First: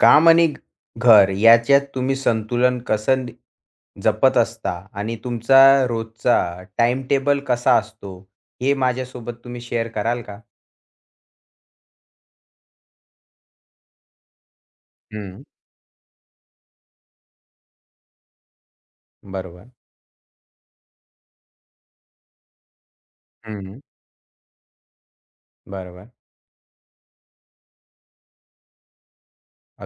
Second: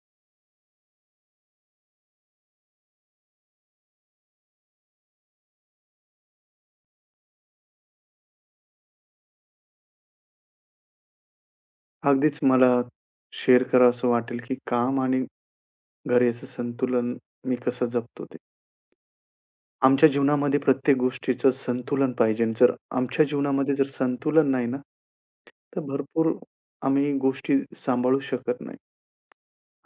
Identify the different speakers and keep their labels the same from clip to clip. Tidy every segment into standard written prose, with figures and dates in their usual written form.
Speaker 1: काम आणि घर याच्यात तुम्ही संतुलन जपत असता आणि तुमचा रोजचा टाइम टेबल कसा असतो हे माझ्यासोबत तुम्ही शेअर कराल का?
Speaker 2: अगदीच मला शेअर करावसं वाटेल, की काम आणि
Speaker 1: हं,
Speaker 2: घर याचं संतुलन मी कसं जपतो ते.
Speaker 1: बरोबर,
Speaker 2: आमच्या जीवनामध्ये प्रत्येक गोष्टीचं संतुलन पाहिजे. जर आमच्या जीवनामध्ये
Speaker 1: हं,
Speaker 2: जर संतुलन नाही ना, तर
Speaker 1: बरोबर.
Speaker 2: भरपूर आम्ही गोष्टी सांभाळू शकत नाही.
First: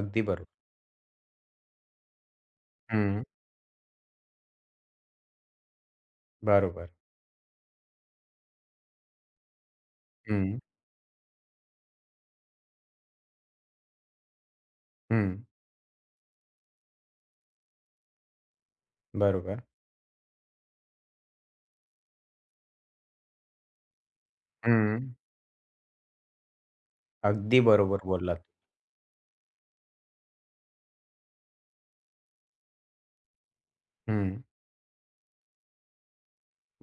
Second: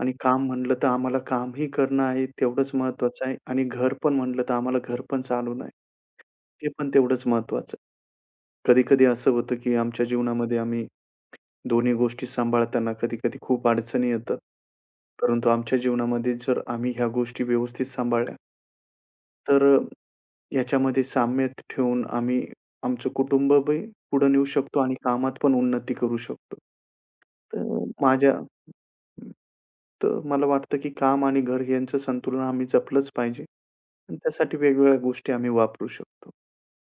Speaker 2: आणि
Speaker 1: अगदी
Speaker 2: काम
Speaker 1: बरोबर.
Speaker 2: म्हटलं तर आम्हाला कामही करणं आहे तेवढंच
Speaker 1: हं,
Speaker 2: महत्त्वाचं आहे आणि घर पण म्हटलं तर आम्हाला घर पण चालवणं आहे, ते
Speaker 1: बरोबर.
Speaker 2: पण तेवढंच महत्त्वाचं आहे. कधी-कधी असं होतं, की आमच्या जीवनामध्ये
Speaker 1: हं,
Speaker 2: आम्ही दोन्ही गोष्टी सांभाळताना कधी-कधी खूप अडचणी येतात.
Speaker 1: हं,
Speaker 2: परंतु आमच्या जीवनामध्ये जर आम्ही ह्या गोष्टी व्यवस्थित सांभाळल्या, तर
Speaker 1: बरोबर.
Speaker 2: याच्यामध्ये साम्य ठेवून आम्ही आमचं कुटुंबही पुढे नेऊ शकतो आणि
Speaker 1: हं.
Speaker 2: कामात पण उन्नती करू शकतो.
Speaker 1: अगदी
Speaker 2: तर
Speaker 1: बरोबर
Speaker 2: माझ्या
Speaker 1: बोललात.
Speaker 2: तर मला वाटतं, की काम आणि घर यांचं संतुलन आम्ही जपलंच पाहिजे आणि
Speaker 1: हं.
Speaker 2: त्यासाठी वेगवेगळ्या गोष्टी आम्ही वापरू शकतो.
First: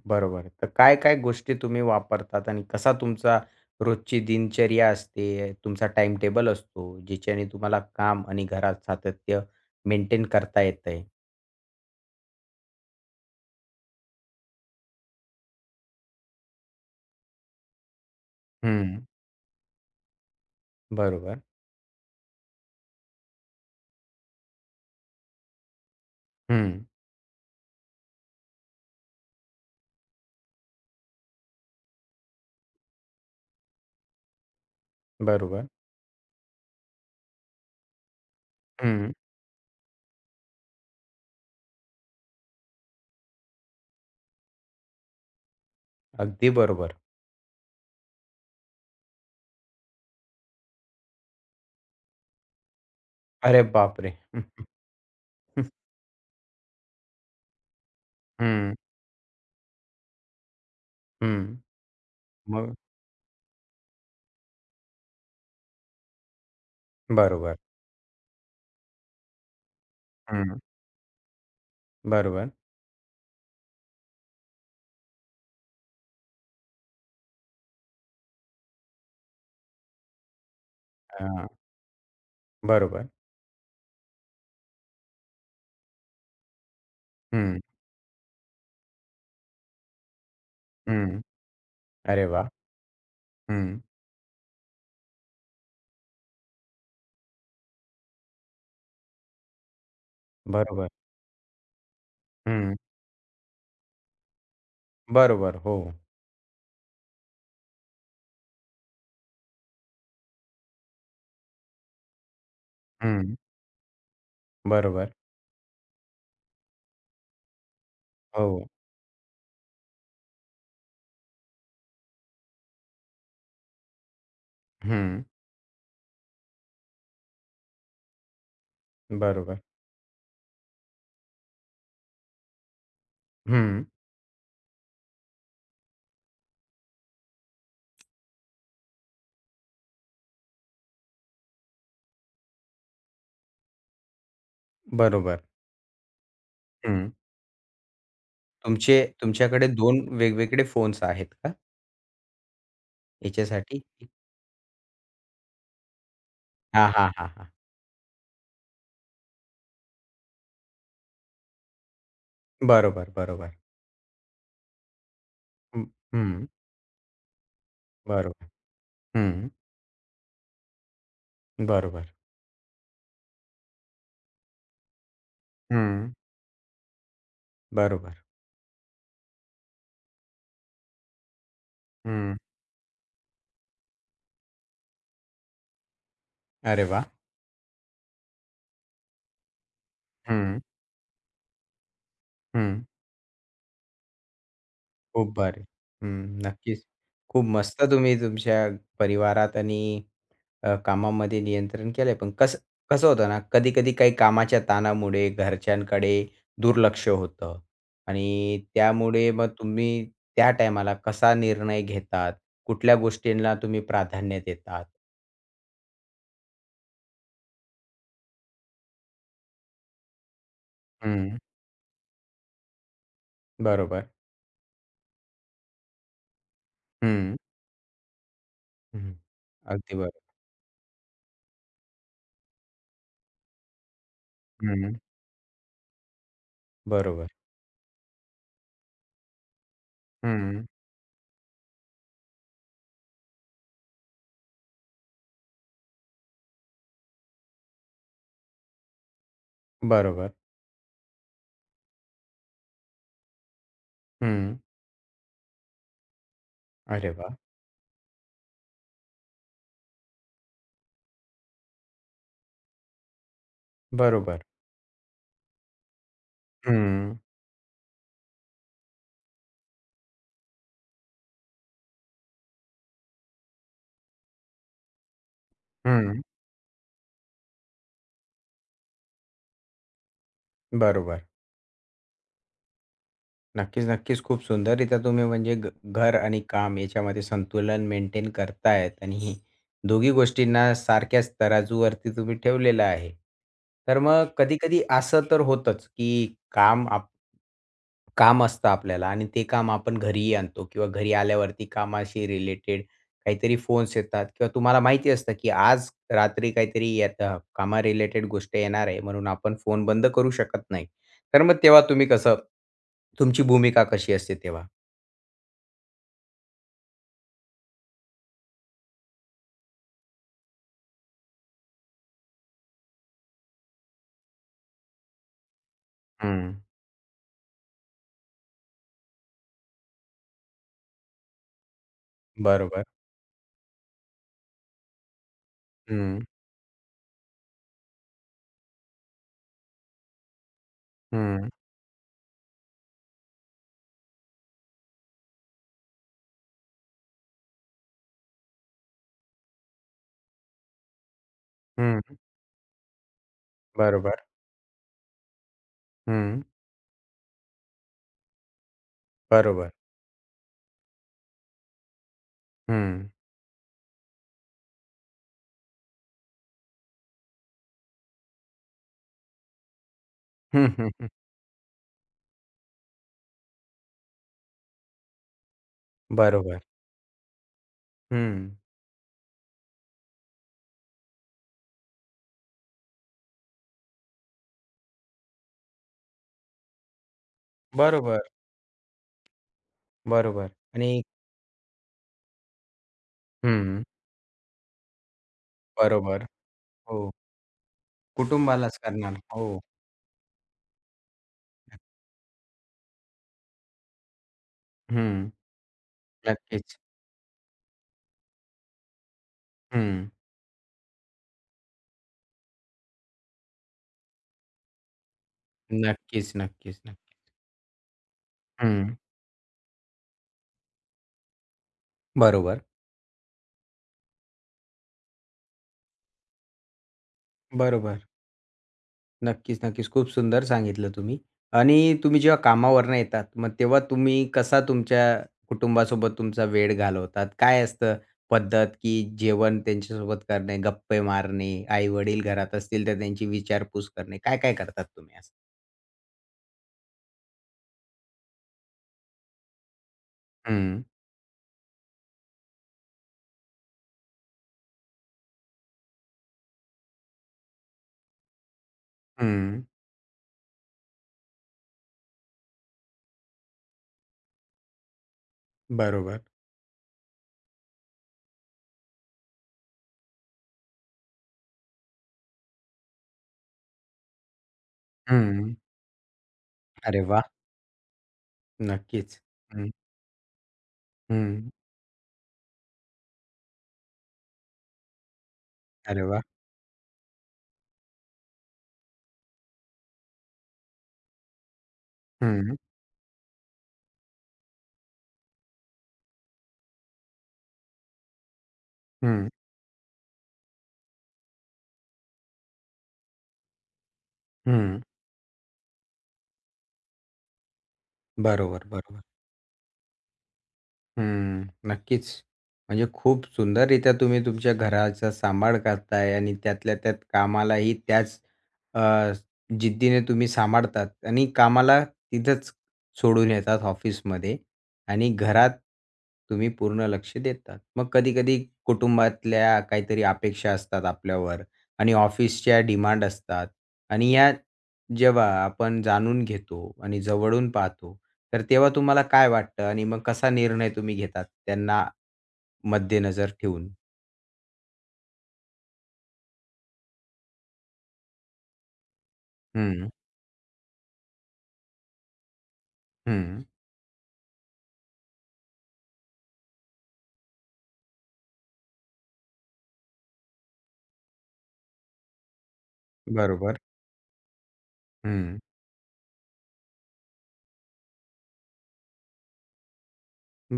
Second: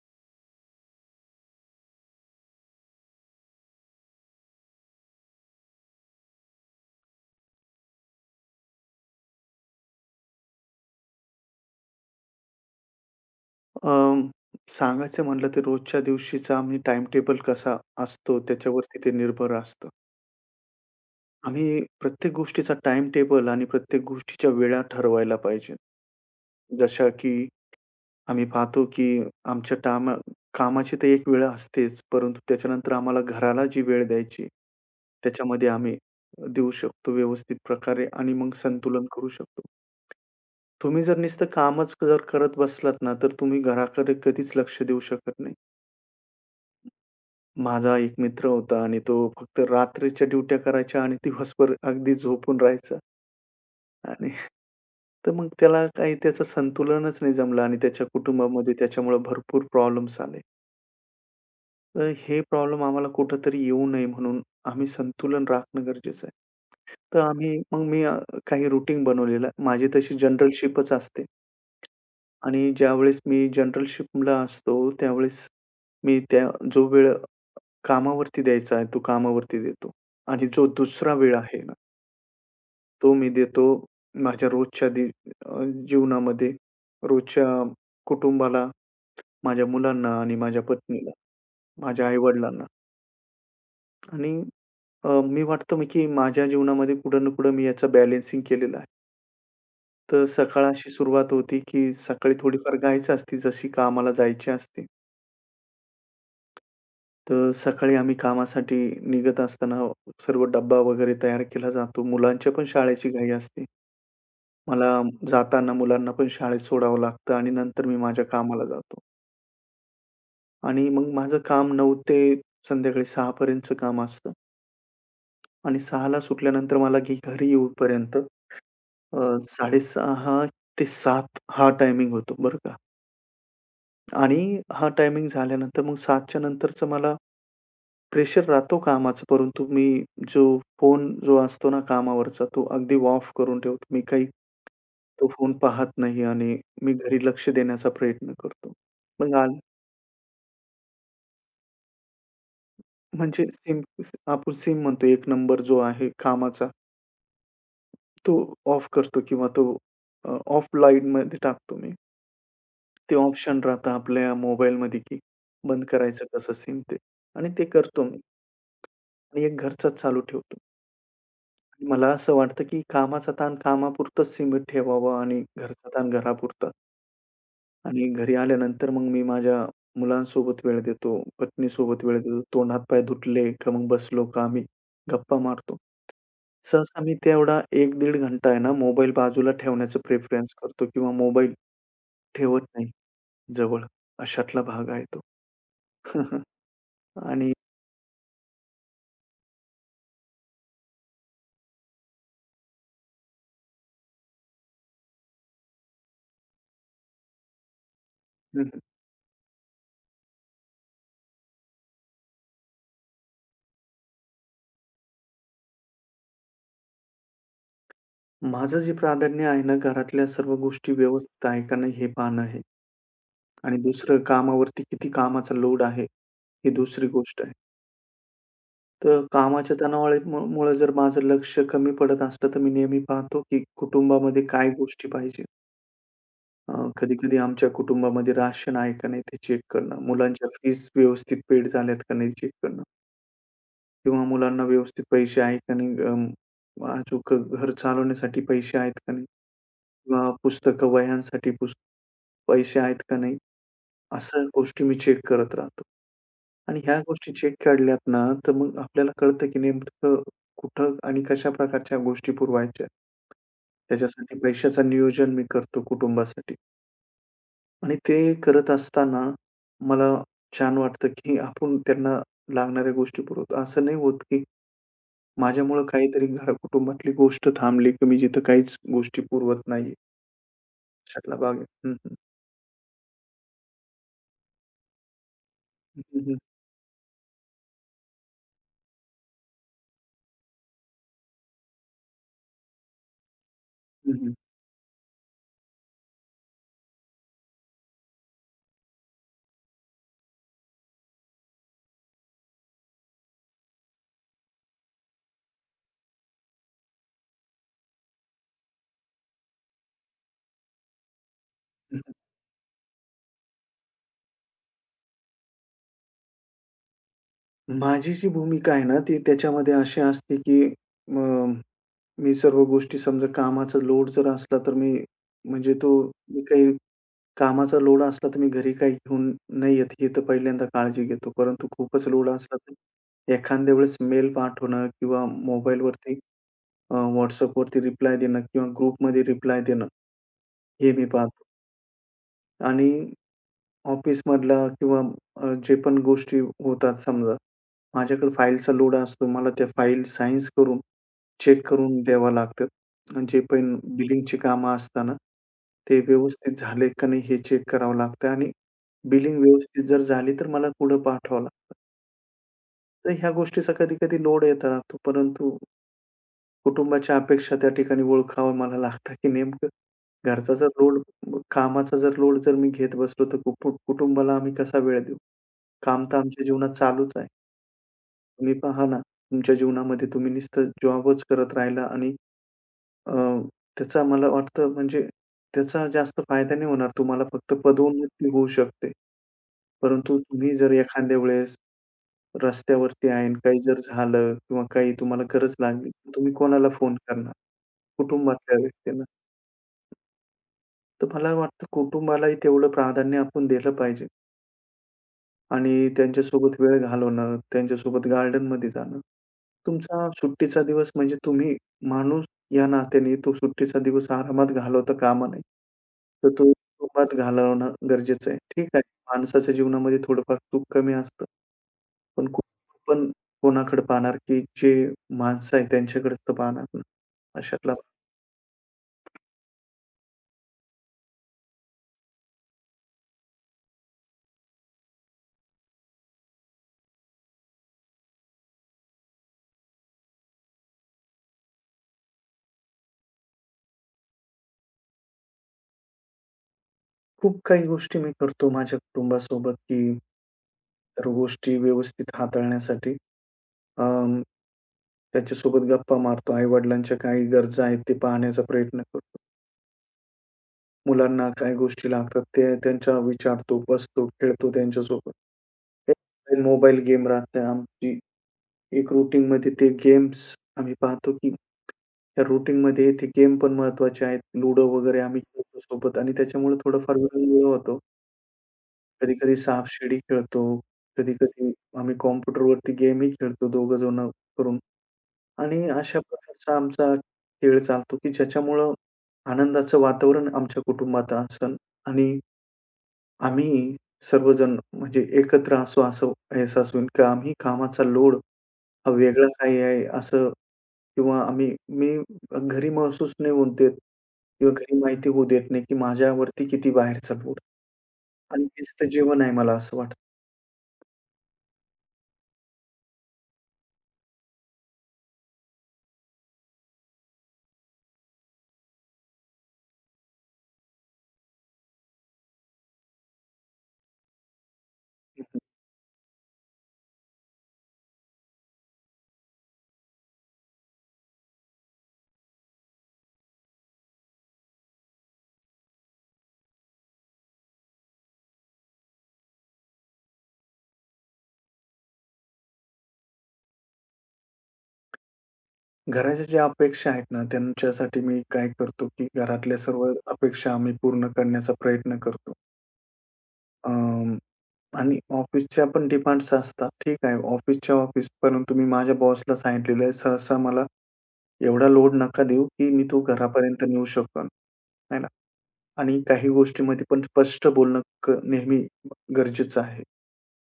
Speaker 1: बरोबर. तर काय-काय गोष्टी तुम्ही वापरतात आणि कसा तुमचा रोजची दिनचर्या असते, तुमचा टाईमटेबल असतो, ज्याच्याने तुम्हाला काम आणि घरात सातत्य मेंटेन करता येतंय?
Speaker 2: अ, सांगायचं म्हणलं तर रोजच्या दिवशीचा आम्ही टाईमटेबल कसा असतो त्याच्यावरती
Speaker 1: हं.
Speaker 2: ते निर्भर असतं.
Speaker 1: बरोबर.
Speaker 2: आम्ही प्रत्येक गोष्टीचा टाईम टेबल आणि प्रत्येक गोष्टीच्या वेळा ठरवायला पाहिजेत.
Speaker 1: हं.
Speaker 2: जशा की आम्ही पाहतो की आमच्या कामाची तर एक वेळ असतेच, परंतु त्याच्यानंतर आम्हाला घराला जी वेळ द्यायची,
Speaker 1: बरोबर.
Speaker 2: त्याच्यामध्ये आम्ही देऊ शकतो व्यवस्थित प्रकारे आणि मग संतुलन
Speaker 1: हं.
Speaker 2: करू शकतो. तुम्ही जर नुसतं कामच जर करत बसलात ना, तर तुम्ही घराकडे कधीच लक्ष देऊ शकत नाही.
Speaker 1: अगदी बरोबर.
Speaker 2: माझा एक मित्र होता आणि तो फक्त रात्रीच्या ड्युट्या करायचा आणि दिवसभर अगदी झोपून राहायचा
Speaker 1: अरे बापरे!
Speaker 2: आणि तर मग त्याला काही त्याचं संतुलनच नाही जमलं आणि त्याच्या कुटुंबामध्ये
Speaker 1: हं.
Speaker 2: त्याच्यामुळे भरपूर प्रॉब्लेम्स आले.
Speaker 1: हं.
Speaker 2: तर हे
Speaker 1: मग?
Speaker 2: प्रॉब्लेम आम्हाला कुठेतरी येऊ नये म्हणून आम्ही संतुलन राखणं गरजेचं आहे. तर
Speaker 1: बरोबर.
Speaker 2: आम्ही मग मी काही रुटीन बनवलेलं आहे. माझी तशी
Speaker 1: हं.
Speaker 2: जनरलशिपच असते
Speaker 1: बरोबर.
Speaker 2: आणि ज्यावेळेस मी जनरलशिपला असतो, त्यावेळेस मी त्या जो वेळ कामावरती द्यायचा आहे, तो कामावरती देतो आणि जो दुसरा वेळ
Speaker 1: हां.
Speaker 2: आहे ना,
Speaker 1: बरोबर.
Speaker 2: तो मी देतो माझ्या रोजच्या जीवनामध्ये, रोजच्या
Speaker 1: हं.
Speaker 2: कुटुंबाला माझ्या मुलांना आणि माझ्या पत्नीला,
Speaker 1: हं.
Speaker 2: माझ्या
Speaker 1: अरे वाह!
Speaker 2: आई-वडिलांना
Speaker 1: हं.
Speaker 2: आणि मी वाटतं की माझ्या जीवनामध्ये कुठं ना कुठं मी याचं बॅलन्सिंग केलेलं आहे. तर सकाळ अशी
Speaker 1: बरोबर.
Speaker 2: सुरुवात होती की सकाळी थोडीफार
Speaker 1: हं.
Speaker 2: घाईच असते जशी कामाला जायची असते.
Speaker 1: बरोबर. हो.
Speaker 2: तर सकाळी आम्ही कामासाठी निघत असताना सर्व डब्बा वगैरे तयार केला जातो. मुलांच्या पण शाळेची घाई
Speaker 1: हं.
Speaker 2: असते. मला
Speaker 1: बरोबर.
Speaker 2: जाताना मुलांना पण शाळेत सोडावं लागतं आणि नंतर मी माझ्या कामाला
Speaker 1: हो.
Speaker 2: जातो आणि मग माझं काम 9 ते संध्याकाळी 6 पर्यंतचं काम असतं.
Speaker 1: हं.
Speaker 2: आणि 6:00ला सुटल्यानंतर मला घरी येऊपर्यंत अ,
Speaker 1: बरोबर.
Speaker 2: 6:30 ते 7:00 हा टायमिंग होतो बरं का.
Speaker 1: हं.
Speaker 2: आणि हा टायमिंग झाल्यानंतर मग 7:00च्या नंतरचं मला प्रेशर राहतो कामाचं, परंतु मी जो फोन जो असतो ना कामावरचा, तो अगदी ऑफ करून ठेवतो. मी काही तो
Speaker 1: बरोबर.
Speaker 2: फोन पाहत नाही आणि मी
Speaker 1: हं.
Speaker 2: घरी लक्ष देण्याचा प्रयत्न करतो.
Speaker 1: तुमचे
Speaker 2: मग आल
Speaker 1: तुमच्याकडे 2 वेगवेगळे फोन्स आहेत का
Speaker 2: म्हणजे
Speaker 1: याच्यासाठी?
Speaker 2: सिम आपण सिम म्हणतो, एक नंबर जो आहे कामाचा,
Speaker 1: हां, हां, हां, हां.
Speaker 2: तो ऑफ करतो किंवा तो ऑफ लाईटमध्ये टाकतो मी.
Speaker 1: बरोबर,
Speaker 2: ते
Speaker 1: बरोबर.
Speaker 2: ऑप्शन राहतं आपल्या मोबाईलमध्ये, की बंद
Speaker 1: हं,
Speaker 2: करायचं
Speaker 1: हं.
Speaker 2: कसं सिम ते आणि ते करतो मी
Speaker 1: बरोबर.
Speaker 2: आणि
Speaker 1: हं.
Speaker 2: एक घरचाच चालू ठेवतो. मला
Speaker 1: बरोबर.
Speaker 2: असं वाटतं, की कामाचा ताण कामापुरतंच सीमित ठेवावा आणि घरचा ताण
Speaker 1: हं.
Speaker 2: घरापुरता आणि
Speaker 1: बरोबर.
Speaker 2: घरी आल्यानंतर मग मी माझ्या मुलांसोबत वेळ देतो, पत्नीसोबत वेळ
Speaker 1: हं.
Speaker 2: देतो. तोंड पाय धुतले का मग बसलो का आम्ही गप्पा मारतो.
Speaker 1: अरे
Speaker 2: सहसा
Speaker 1: वाह!
Speaker 2: मी तेवढा 1-1.5 घंटा आहे ना मोबाईल बाजूला ठेवण्याचं प्रेफरन्स
Speaker 1: हं,
Speaker 2: करतो किंवा मोबाईल ठेवत
Speaker 1: हं.
Speaker 2: नाही जवळ. अशातला भाग आहे तो.
Speaker 1: खूप भारी. हं, नक्कीच. खूप
Speaker 2: आणि
Speaker 1: मस्त तुम्ही तुमच्या परिवारात आणि कामामध्ये नियंत्रण केलंय. पण कसं कसं होतं ना, कधी-कधी काही कामाच्या ताणामुळे घरच्यांकडे दुर्लक्ष होतं आणि
Speaker 2: हं, हं.
Speaker 1: त्यामुळे मग त्या टायमाला कसा निर्णय घेतात? कुठल्या गोष्टींना तुम्ही प्राधान्य देतात?
Speaker 2: माझं जे प्राधान्य आहे ना, घरातल्या सर्व गोष्टी
Speaker 1: हं.
Speaker 2: व्यवस्थित आहे का नाही हे पाहणं आहे आणि
Speaker 1: बरोबर.
Speaker 2: दुसरं कामावरती किती कामाचा लोड आहे, ही दुसरी
Speaker 1: हं.
Speaker 2: गोष्ट आहे.
Speaker 1: हं.
Speaker 2: तर कामाच्या
Speaker 1: अगदी बरोबर.
Speaker 2: तणावाळीमुळं जर माझं लक्ष कमी पडत असलं, तर मी नेहमी पाहतो की कुटुंबामध्ये काय
Speaker 1: हं.
Speaker 2: गोष्टी पाहिजे. अ,
Speaker 1: बरोबर.
Speaker 2: कधी-कधी आमच्या कुटुंबामध्ये राशन आहे का नाही ते चेक करणं, मुलांच्या
Speaker 1: हं.
Speaker 2: फीज व्यवस्थित पेड झाल्यात का नाही चेक करणं किंवा मुलांना व्यवस्थित पैसे आहे का नाही, अचूक घर चालवण्यासाठी पैसे आहेत का नाही किंवा
Speaker 1: बरोबर.
Speaker 2: पुस्तकं, वह्यांसाठी पुस्तकं पैसे आहेत का नाही? असं
Speaker 1: हं.
Speaker 2: गोष्टी मी चेक करत राहतो. आणि ह्या
Speaker 1: अरे
Speaker 2: गोष्टी
Speaker 1: वाह!
Speaker 2: चेक काढल्यात ना, तर मग आपल्याला कळतं की नेमकं कुठं आणि कशा प्रकारच्या गोष्टी पुरवायच्या. त्याच्यासाठी
Speaker 1: बरोबर.
Speaker 2: पैशाचं नियोजन मी करतो कुटुंबासाठी
Speaker 1: हं.
Speaker 2: आणि ते करत असताना मला छान वाटतं की आपण त्यांना लागणाऱ्या गोष्टी पुरवतो. असं नाही होत की माझ्यामुळं
Speaker 1: हं.
Speaker 2: काहीतरी कुटुंबातली गोष्ट थांबली की मी जिथं काहीच गोष्टी पुरवत नाहीये.
Speaker 1: बरोबर.
Speaker 2: अशातला भाग आहे. हं, हं.
Speaker 1: नक्कीच, नक्कीच. खूप सुंदररीत्या तुम्ही म्हणजे घ घर
Speaker 2: हं, हं.
Speaker 1: आणि काम याच्यामध्ये संतुलन मेंटेन करतायत आणि ही दोघी गोष्टींना सारख्याच तराजूवरती तुम्ही ठेवलेलं आहे. तर मग
Speaker 2: हं,
Speaker 1: कधी-कधी असं तर होतंच, की काम असतं आपल्याला आणि ते काम आपण घरीही आणतो किंवा घरी आल्यावरती कामाशी रिलेटेड काहीतरी फोन्स येतात किंवा तुम्हाला माहिती असतं, की आज रात्री काहीतरी येतं कामा रिलेटेड गोष्ट येणार आहे म्हणून आपण फोन बंद करू शकत नाही. तर मग तेव्हा
Speaker 2: हं.
Speaker 1: तुम्ही कसं तुमची भूमिका कशी असते तेव्हा?
Speaker 2: माझी जी भूमिका आहे ना, ती त्याच्यामध्ये अशी असते, की अ, मी सर्व गोष्टी समजा कामाचा लोड जर असला, तर मी म्हणजे तो मी
Speaker 1: हं.
Speaker 2: काही कामाचा लोड असला, तर मी घरी काही घेऊन नाही येत, हे तर पहिल्यांदा काळजी घेतो. परंतु खूपच लोड असला,
Speaker 1: बरोबर.
Speaker 2: तर एखाद्या वेळेस मेल पाठवणं किंवा मोबाईलवरती
Speaker 1: हं,
Speaker 2: अ, रिप्लाय देणं किंवा ग्रुपमध्ये रिप्लाय देणं, हे मी पाहतो
Speaker 1: हं,
Speaker 2: आणि ऑफिसमधला किंवा जे पण गोष्टी होतात समजा, माझ्याकडे फाईलचा लोड असतो. मला त्या फाईल साइन्स करून, चेक
Speaker 1: हं,
Speaker 2: करून द्याव्या लागतात. आणि जे पण
Speaker 1: बरोबर.
Speaker 2: बिलिंगची कामं असताना, ते
Speaker 1: हं.
Speaker 2: व्यवस्थित झाले का नाही हे चेक करावं लागतं आणि बिलिंग
Speaker 1: बरोबर.
Speaker 2: व्यवस्थित जर झाली तर मला पुढे पाठवावं लागतं.
Speaker 1: हं.
Speaker 2: तर ह्या गोष्टीचा कधी-कधी लोड येत राहतो. परंतु कुटुंबाच्या अपेक्षा त्या ठिकाणी ओळखावं मला लागतं, की नेमकं घरचा
Speaker 1: हं,
Speaker 2: जर
Speaker 1: हं,
Speaker 2: लोड,
Speaker 1: हं.
Speaker 2: कामाचा जर लोड जर मी घेत बसलो तर कुटुंबाला आम्ही कसा वेळ देऊ? काम तर आमच्या
Speaker 1: बरोबर.
Speaker 2: जीवनात चालूच आहे.
Speaker 1: हं.
Speaker 2: तुम्ही पहा ना, तुमच्या जीवनामध्ये तुम्ही नुसतं जॉबच करत राहिला आणि अ, त्याचा मला वाटतं म्हणजे त्याचा जास्त फायदा नाही होणार. तुम्हाला फक्त
Speaker 1: बरोबर,
Speaker 2: पदोन्नती होऊ शकते. परंतु
Speaker 1: बरोबर.
Speaker 2: तुम्ही जर
Speaker 1: आणि
Speaker 2: एखाद्या वेळेस रस्त्यावरती आहे आणि काही जर
Speaker 1: हं.
Speaker 2: झालं किंवा काही तुम्हाला गरज लागली, तर
Speaker 1: बरोबर.
Speaker 2: तुम्ही कोणाला फोन
Speaker 1: हो.
Speaker 2: करणार? कुटुंबातल्या
Speaker 1: कुटुंबालाच
Speaker 2: व्यक्तींना.
Speaker 1: करणार. हो.
Speaker 2: तर मला वाटतं कुटुंबालाही तेवढं प्राधान्य आपण दिलं पाहिजे.
Speaker 1: हं.
Speaker 2: आणि त्यांच्यासोबत वेळ
Speaker 1: नक्कीच.
Speaker 2: घालवणं, त्यांच्यासोबत गार्डनमध्ये जाणं.
Speaker 1: हं.
Speaker 2: तुमचा सुट्टीचा दिवस म्हणजे तुम्ही माणूस या नात्याने तो सुट्टीचा दिवस आरामात घालवता कामा नये. तर
Speaker 1: नक्कीच,
Speaker 2: तो
Speaker 1: नक्कीच, नक्की.
Speaker 2: कुटुंबात घालवणं गरजेचं आहे. ठीक आहे,
Speaker 1: हं.
Speaker 2: माणसाच्या जीवनामध्ये थोडंफार सुख कमी असतं. पण
Speaker 1: बरोबर,
Speaker 2: कुटुंब पण कोणाकडे पाहणार, की जे माणसं आहे त्यांच्याकडेच तर पाहणार ना. अशातला
Speaker 1: बरोबर. नक्कीच, नक्कीच. खूप सुंदर सांगितलं तुम्ही. आणि तुम्ही जेव्हा कामावरनं येतात, मग तेव्हा तुम्ही कसा तुमच्या कुटुंबासोबत तुमचा वेळ घालवतात? काय असतं पद्धत, की जेवण त्यांच्यासोबत करणे, गप्पे मारणे, आई-वडील घरात असतील तर त्यांची विचारपूस करणे, काय-काय करतात तुम्ही असं?
Speaker 2: खूप काही गोष्टी मी करतो माझ्या कुटुंबासोबत, की
Speaker 1: हं,
Speaker 2: सर्व गोष्टी व्यवस्थित हाताळण्यासाठी. त्यांच्यासोबत गप्पा मारतो. आई-वडिलांच्या काही गरजा आहेत ते पाहण्याचा प्रयत्न करतो.
Speaker 1: हं.
Speaker 2: मुलांना काय गोष्टी लागतात ते त्यांच्या विचारतो, बसतो, खेळतो त्यांच्यासोबत.
Speaker 1: बरोबर.
Speaker 2: हे मोबाईल गेम राहते आमची एक रूटीनमध्ये ते गेम्स आम्ही पाहतो, की त्या रूटीनमध्ये ते गेम पण महत्त्वाचे आहेत. लुडो वगैरे आम्ही
Speaker 1: हं.
Speaker 2: खेळतो सोबत आणि त्याच्यामुळे थोडाफार
Speaker 1: अरे वाह!
Speaker 2: वेळ वेळ होतो.
Speaker 1: नक्कीच.
Speaker 2: कधी-कधी
Speaker 1: हं,
Speaker 2: सापशिडी खेळतो,
Speaker 1: हं.
Speaker 2: कधी-कधी आम्ही कॉम्प्युटरवरती गेमही खेळतो दोघं जण करून. आणि अशा
Speaker 1: अरे वाह!
Speaker 2: प्रकारचा आमचा खेळ चालतो, की ज्याच्यामुळं आनंदाचं वातावरण आमच्या कुटुंबात असेल आणि
Speaker 1: हं,
Speaker 2: आम्ही सर्वजण म्हणजे एकत्र असू, असं अहसासून की आम्ही कामाचा लोड हा वेगळा
Speaker 1: हं,
Speaker 2: काही आहे असं किंवा आम्ही मी घरी महसूस नाही होऊ देत किंवा घरी
Speaker 1: हं.
Speaker 2: माहिती होऊ देत नाही, की माझ्यावरती किती बाहेरचा लोड आणि
Speaker 1: बरोबर,
Speaker 2: शिस्त
Speaker 1: बरोबर.
Speaker 2: जीवन आहे मला असं वाटतं.
Speaker 1: हं, नक्कीच. म्हणजे खूप सुंदररीत्या तुम्ही तुमच्या घराचा सांभाळ करताय आणि त्यातल्या त्यात कामालाही त्याच अ, जिद्दीने तुम्ही सांभाळतात आणि कामाला तिथंच सोडून येतात ऑफिसमध्ये आणि
Speaker 2: हं,
Speaker 1: घरात तुम्ही पूर्ण लक्ष देतात. मग कधी-कधी कुटुंबातल्या काहीतरी अपेक्षा असतात आपल्यावर आणि ऑफिसच्या डिमांड असतात आणि या जेव्हा आपण जाणून घेतो आणि जवळून पाहतो, तर तेव्हा तुम्हाला काय वाटतं आणि मग कसा निर्णय तुम्ही घेतात त्यांना मध्यनजर ठेवून?
Speaker 2: घराच्या ज्या अपेक्षा आहेत ना, त्यांच्यासाठी मी काय करतो, की घरातल्या सर्व
Speaker 1: हं,
Speaker 2: अपेक्षा आम्ही पूर्ण करण्याचा प्रयत्न करतो.
Speaker 1: हं.
Speaker 2: अं, आणि ऑफिसच्या पण डिमांड्स असतात. ठीक आहे, ऑफिसच्या ऑफिस, परंतु मी माझ्या बॉसला सांगितलेलं आहे, "सहसा मला एवढा लोड नका देऊ, की मी तो
Speaker 1: बरोबर.
Speaker 2: घरापर्यंत नेऊ शकतो." आहे ना?
Speaker 1: हं.
Speaker 2: आणि काही गोष्टीमध्ये पण स्पष्ट बोलणं क नेहमी गरजेचं आहे.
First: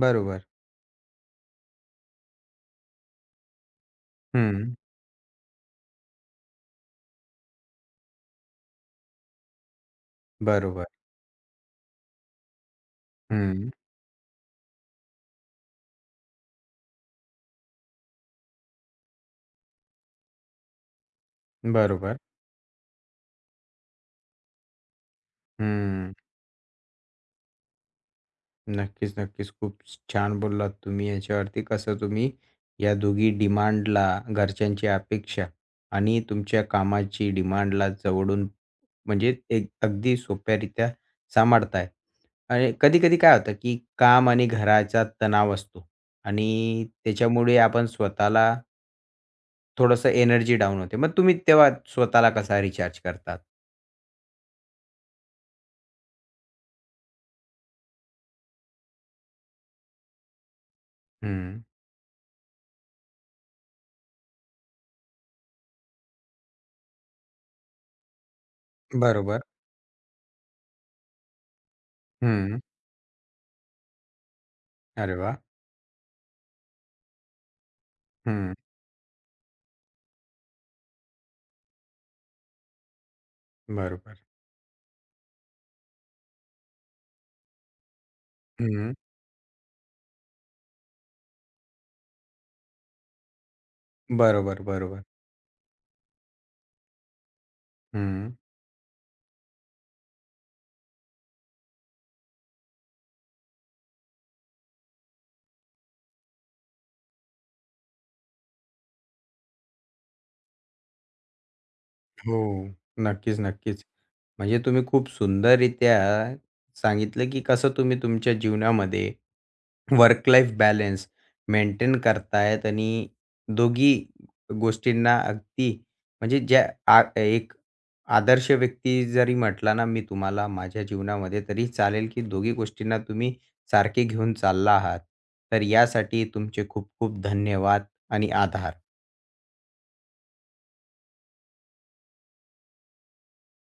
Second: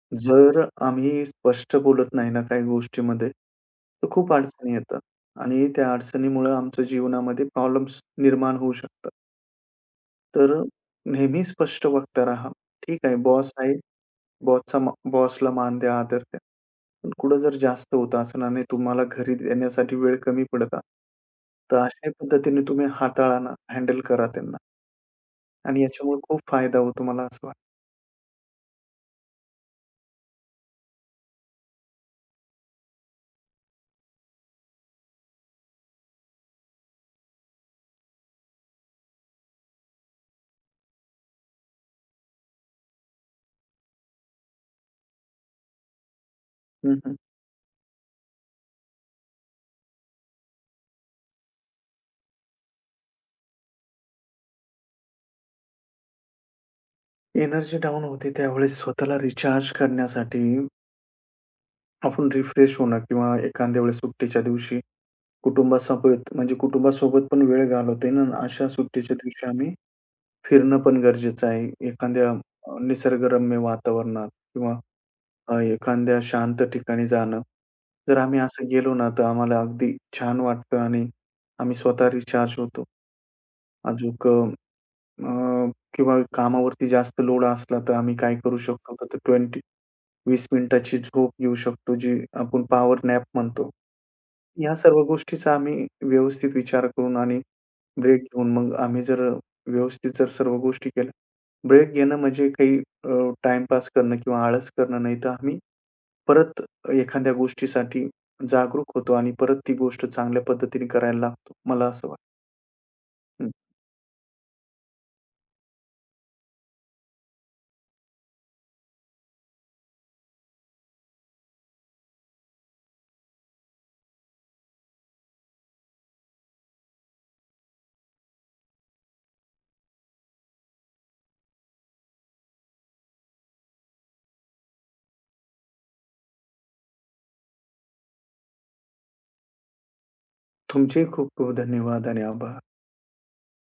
Speaker 1: बरोबर.
Speaker 2: जर आम्ही स्पष्ट बोलत नाही ना काही गोष्टीमध्ये, तर खूप अडचणी
Speaker 1: हं.
Speaker 2: येतात आणि त्या अडचणीमुळं आमच्या जीवनामध्ये प्रॉब्लेम्स निर्माण होऊ शकतात. तर
Speaker 1: बरोबर.
Speaker 2: नेहमी स्पष्ट वक्ता राहा. ठीक आहे, बॉस
Speaker 1: हं.
Speaker 2: आहे बॉसचा बॉसला मान द्या, आदर द्या. पण कुठं जर जास्त होत असेल आणि तुम्हाला घरी देण्यासाठी वेळ कमी पडत आहे, तर अशा
Speaker 1: बरोबर.
Speaker 2: पद्धतीने तुम्ही हाताळा ना, हँडल करा त्यांना आणि
Speaker 1: हं.
Speaker 2: याच्यामुळे खूप फायदा होतो मला असं वाटतं.
Speaker 1: नक्कीच, नक्कीच. खूप छान बोललात तुम्ही याच्यावरती कसं तुम्ही या दोघी डिमांडला घरच्यांची अपेक्षा आणि तुमच्या कामाची डिमांडला जवळून म्हणजे एक अगदी सोप्यारीत्या सांभाळताय. आणि कधी-कधी काय होतं, की काम आणि घराचा तणाव असतो आणि
Speaker 2: हं, हं.
Speaker 1: त्याच्यामुळे आपण स्वतःला थोडंसं एनर्जी डाउन होते. मग तुम्ही तेव्हा स्वतःला कसा रिचार्ज करतात?
Speaker 2: एनर्जी डाउन होते त्यावेळेस स्वतःला रिचार्ज करण्यासाठी
Speaker 1: हं.
Speaker 2: आपण रिफ्रेश होणं किंवा एखाद्या वेळेस सुट्टीच्या दिवशी कुटुंबासोबत म्हणजे कुटुंबासोबत पण वेळ घालवता येईल अशा सुट्टीच्या
Speaker 1: बरोबर.
Speaker 2: दिवशी आम्ही फिरणं पण गरजेचं आहे. एखाद्या
Speaker 1: हं.
Speaker 2: निसर्गरम्य वातावरणात किंवा
Speaker 1: अरे वाह!
Speaker 2: एखाद्या शांत ठिकाणी जाणं. जर आम्ही
Speaker 1: हं.
Speaker 2: असं गेलो ना, तर आम्हाला अगदी छान वाटतं आणि आम्ही स्वतः रिचार्ज होतो.
Speaker 1: बरोबर.
Speaker 2: अजूक किंवा कामावरती जास्त लोड असला, तर आम्ही काय करू
Speaker 1: हं.
Speaker 2: शकतो, का, तर 20-20 मिनिटाची झोप घेऊ शकतो, जी आपण पॉवर नॅप म्हणतो.
Speaker 1: बरोबर,
Speaker 2: या सर्व
Speaker 1: बरोबर.
Speaker 2: गोष्टीचा आम्ही व्यवस्थित विचार करून आणि ब्रेक
Speaker 1: हं.
Speaker 2: घेऊन मग आम्ही जर व्यवस्थित जर सर्व गोष्टी केल्या. ब्रेक घेणं म्हणजे काही अ, करणं किंवा आळस करणं नाही, तर आम्ही परत एखाद्या गोष्टीसाठी जागरूक होतो आणि परत ती गोष्ट चांगल्या पद्धतीने करायला लागतो. मला असं
Speaker 1: हो. नक्कीच,
Speaker 2: वाटतं.
Speaker 1: नक्कीच. म्हणजे तुम्ही खूप सुंदररीत्या सांगितलं, की कसं तुम्ही तुमच्या जीवनामध्ये वर्क लाईफ बॅलन्स मेंटेन करतायत आणि दोघी गोष्टींना अगदी म्हणजे ज्या आ एक आदर्श व्यक्ती जरी म्हटला ना मी तुम्हाला माझ्या जीवनामध्ये तरी चालेल, की दोघी गोष्टींना तुम्ही सारखे घेऊन चालला आहात. तर यासाठी तुमचे खूप खूप धन्यवाद आणि आभार.
Speaker 2: तुमचेही खूप-खूप धन्यवाद आणि आभार.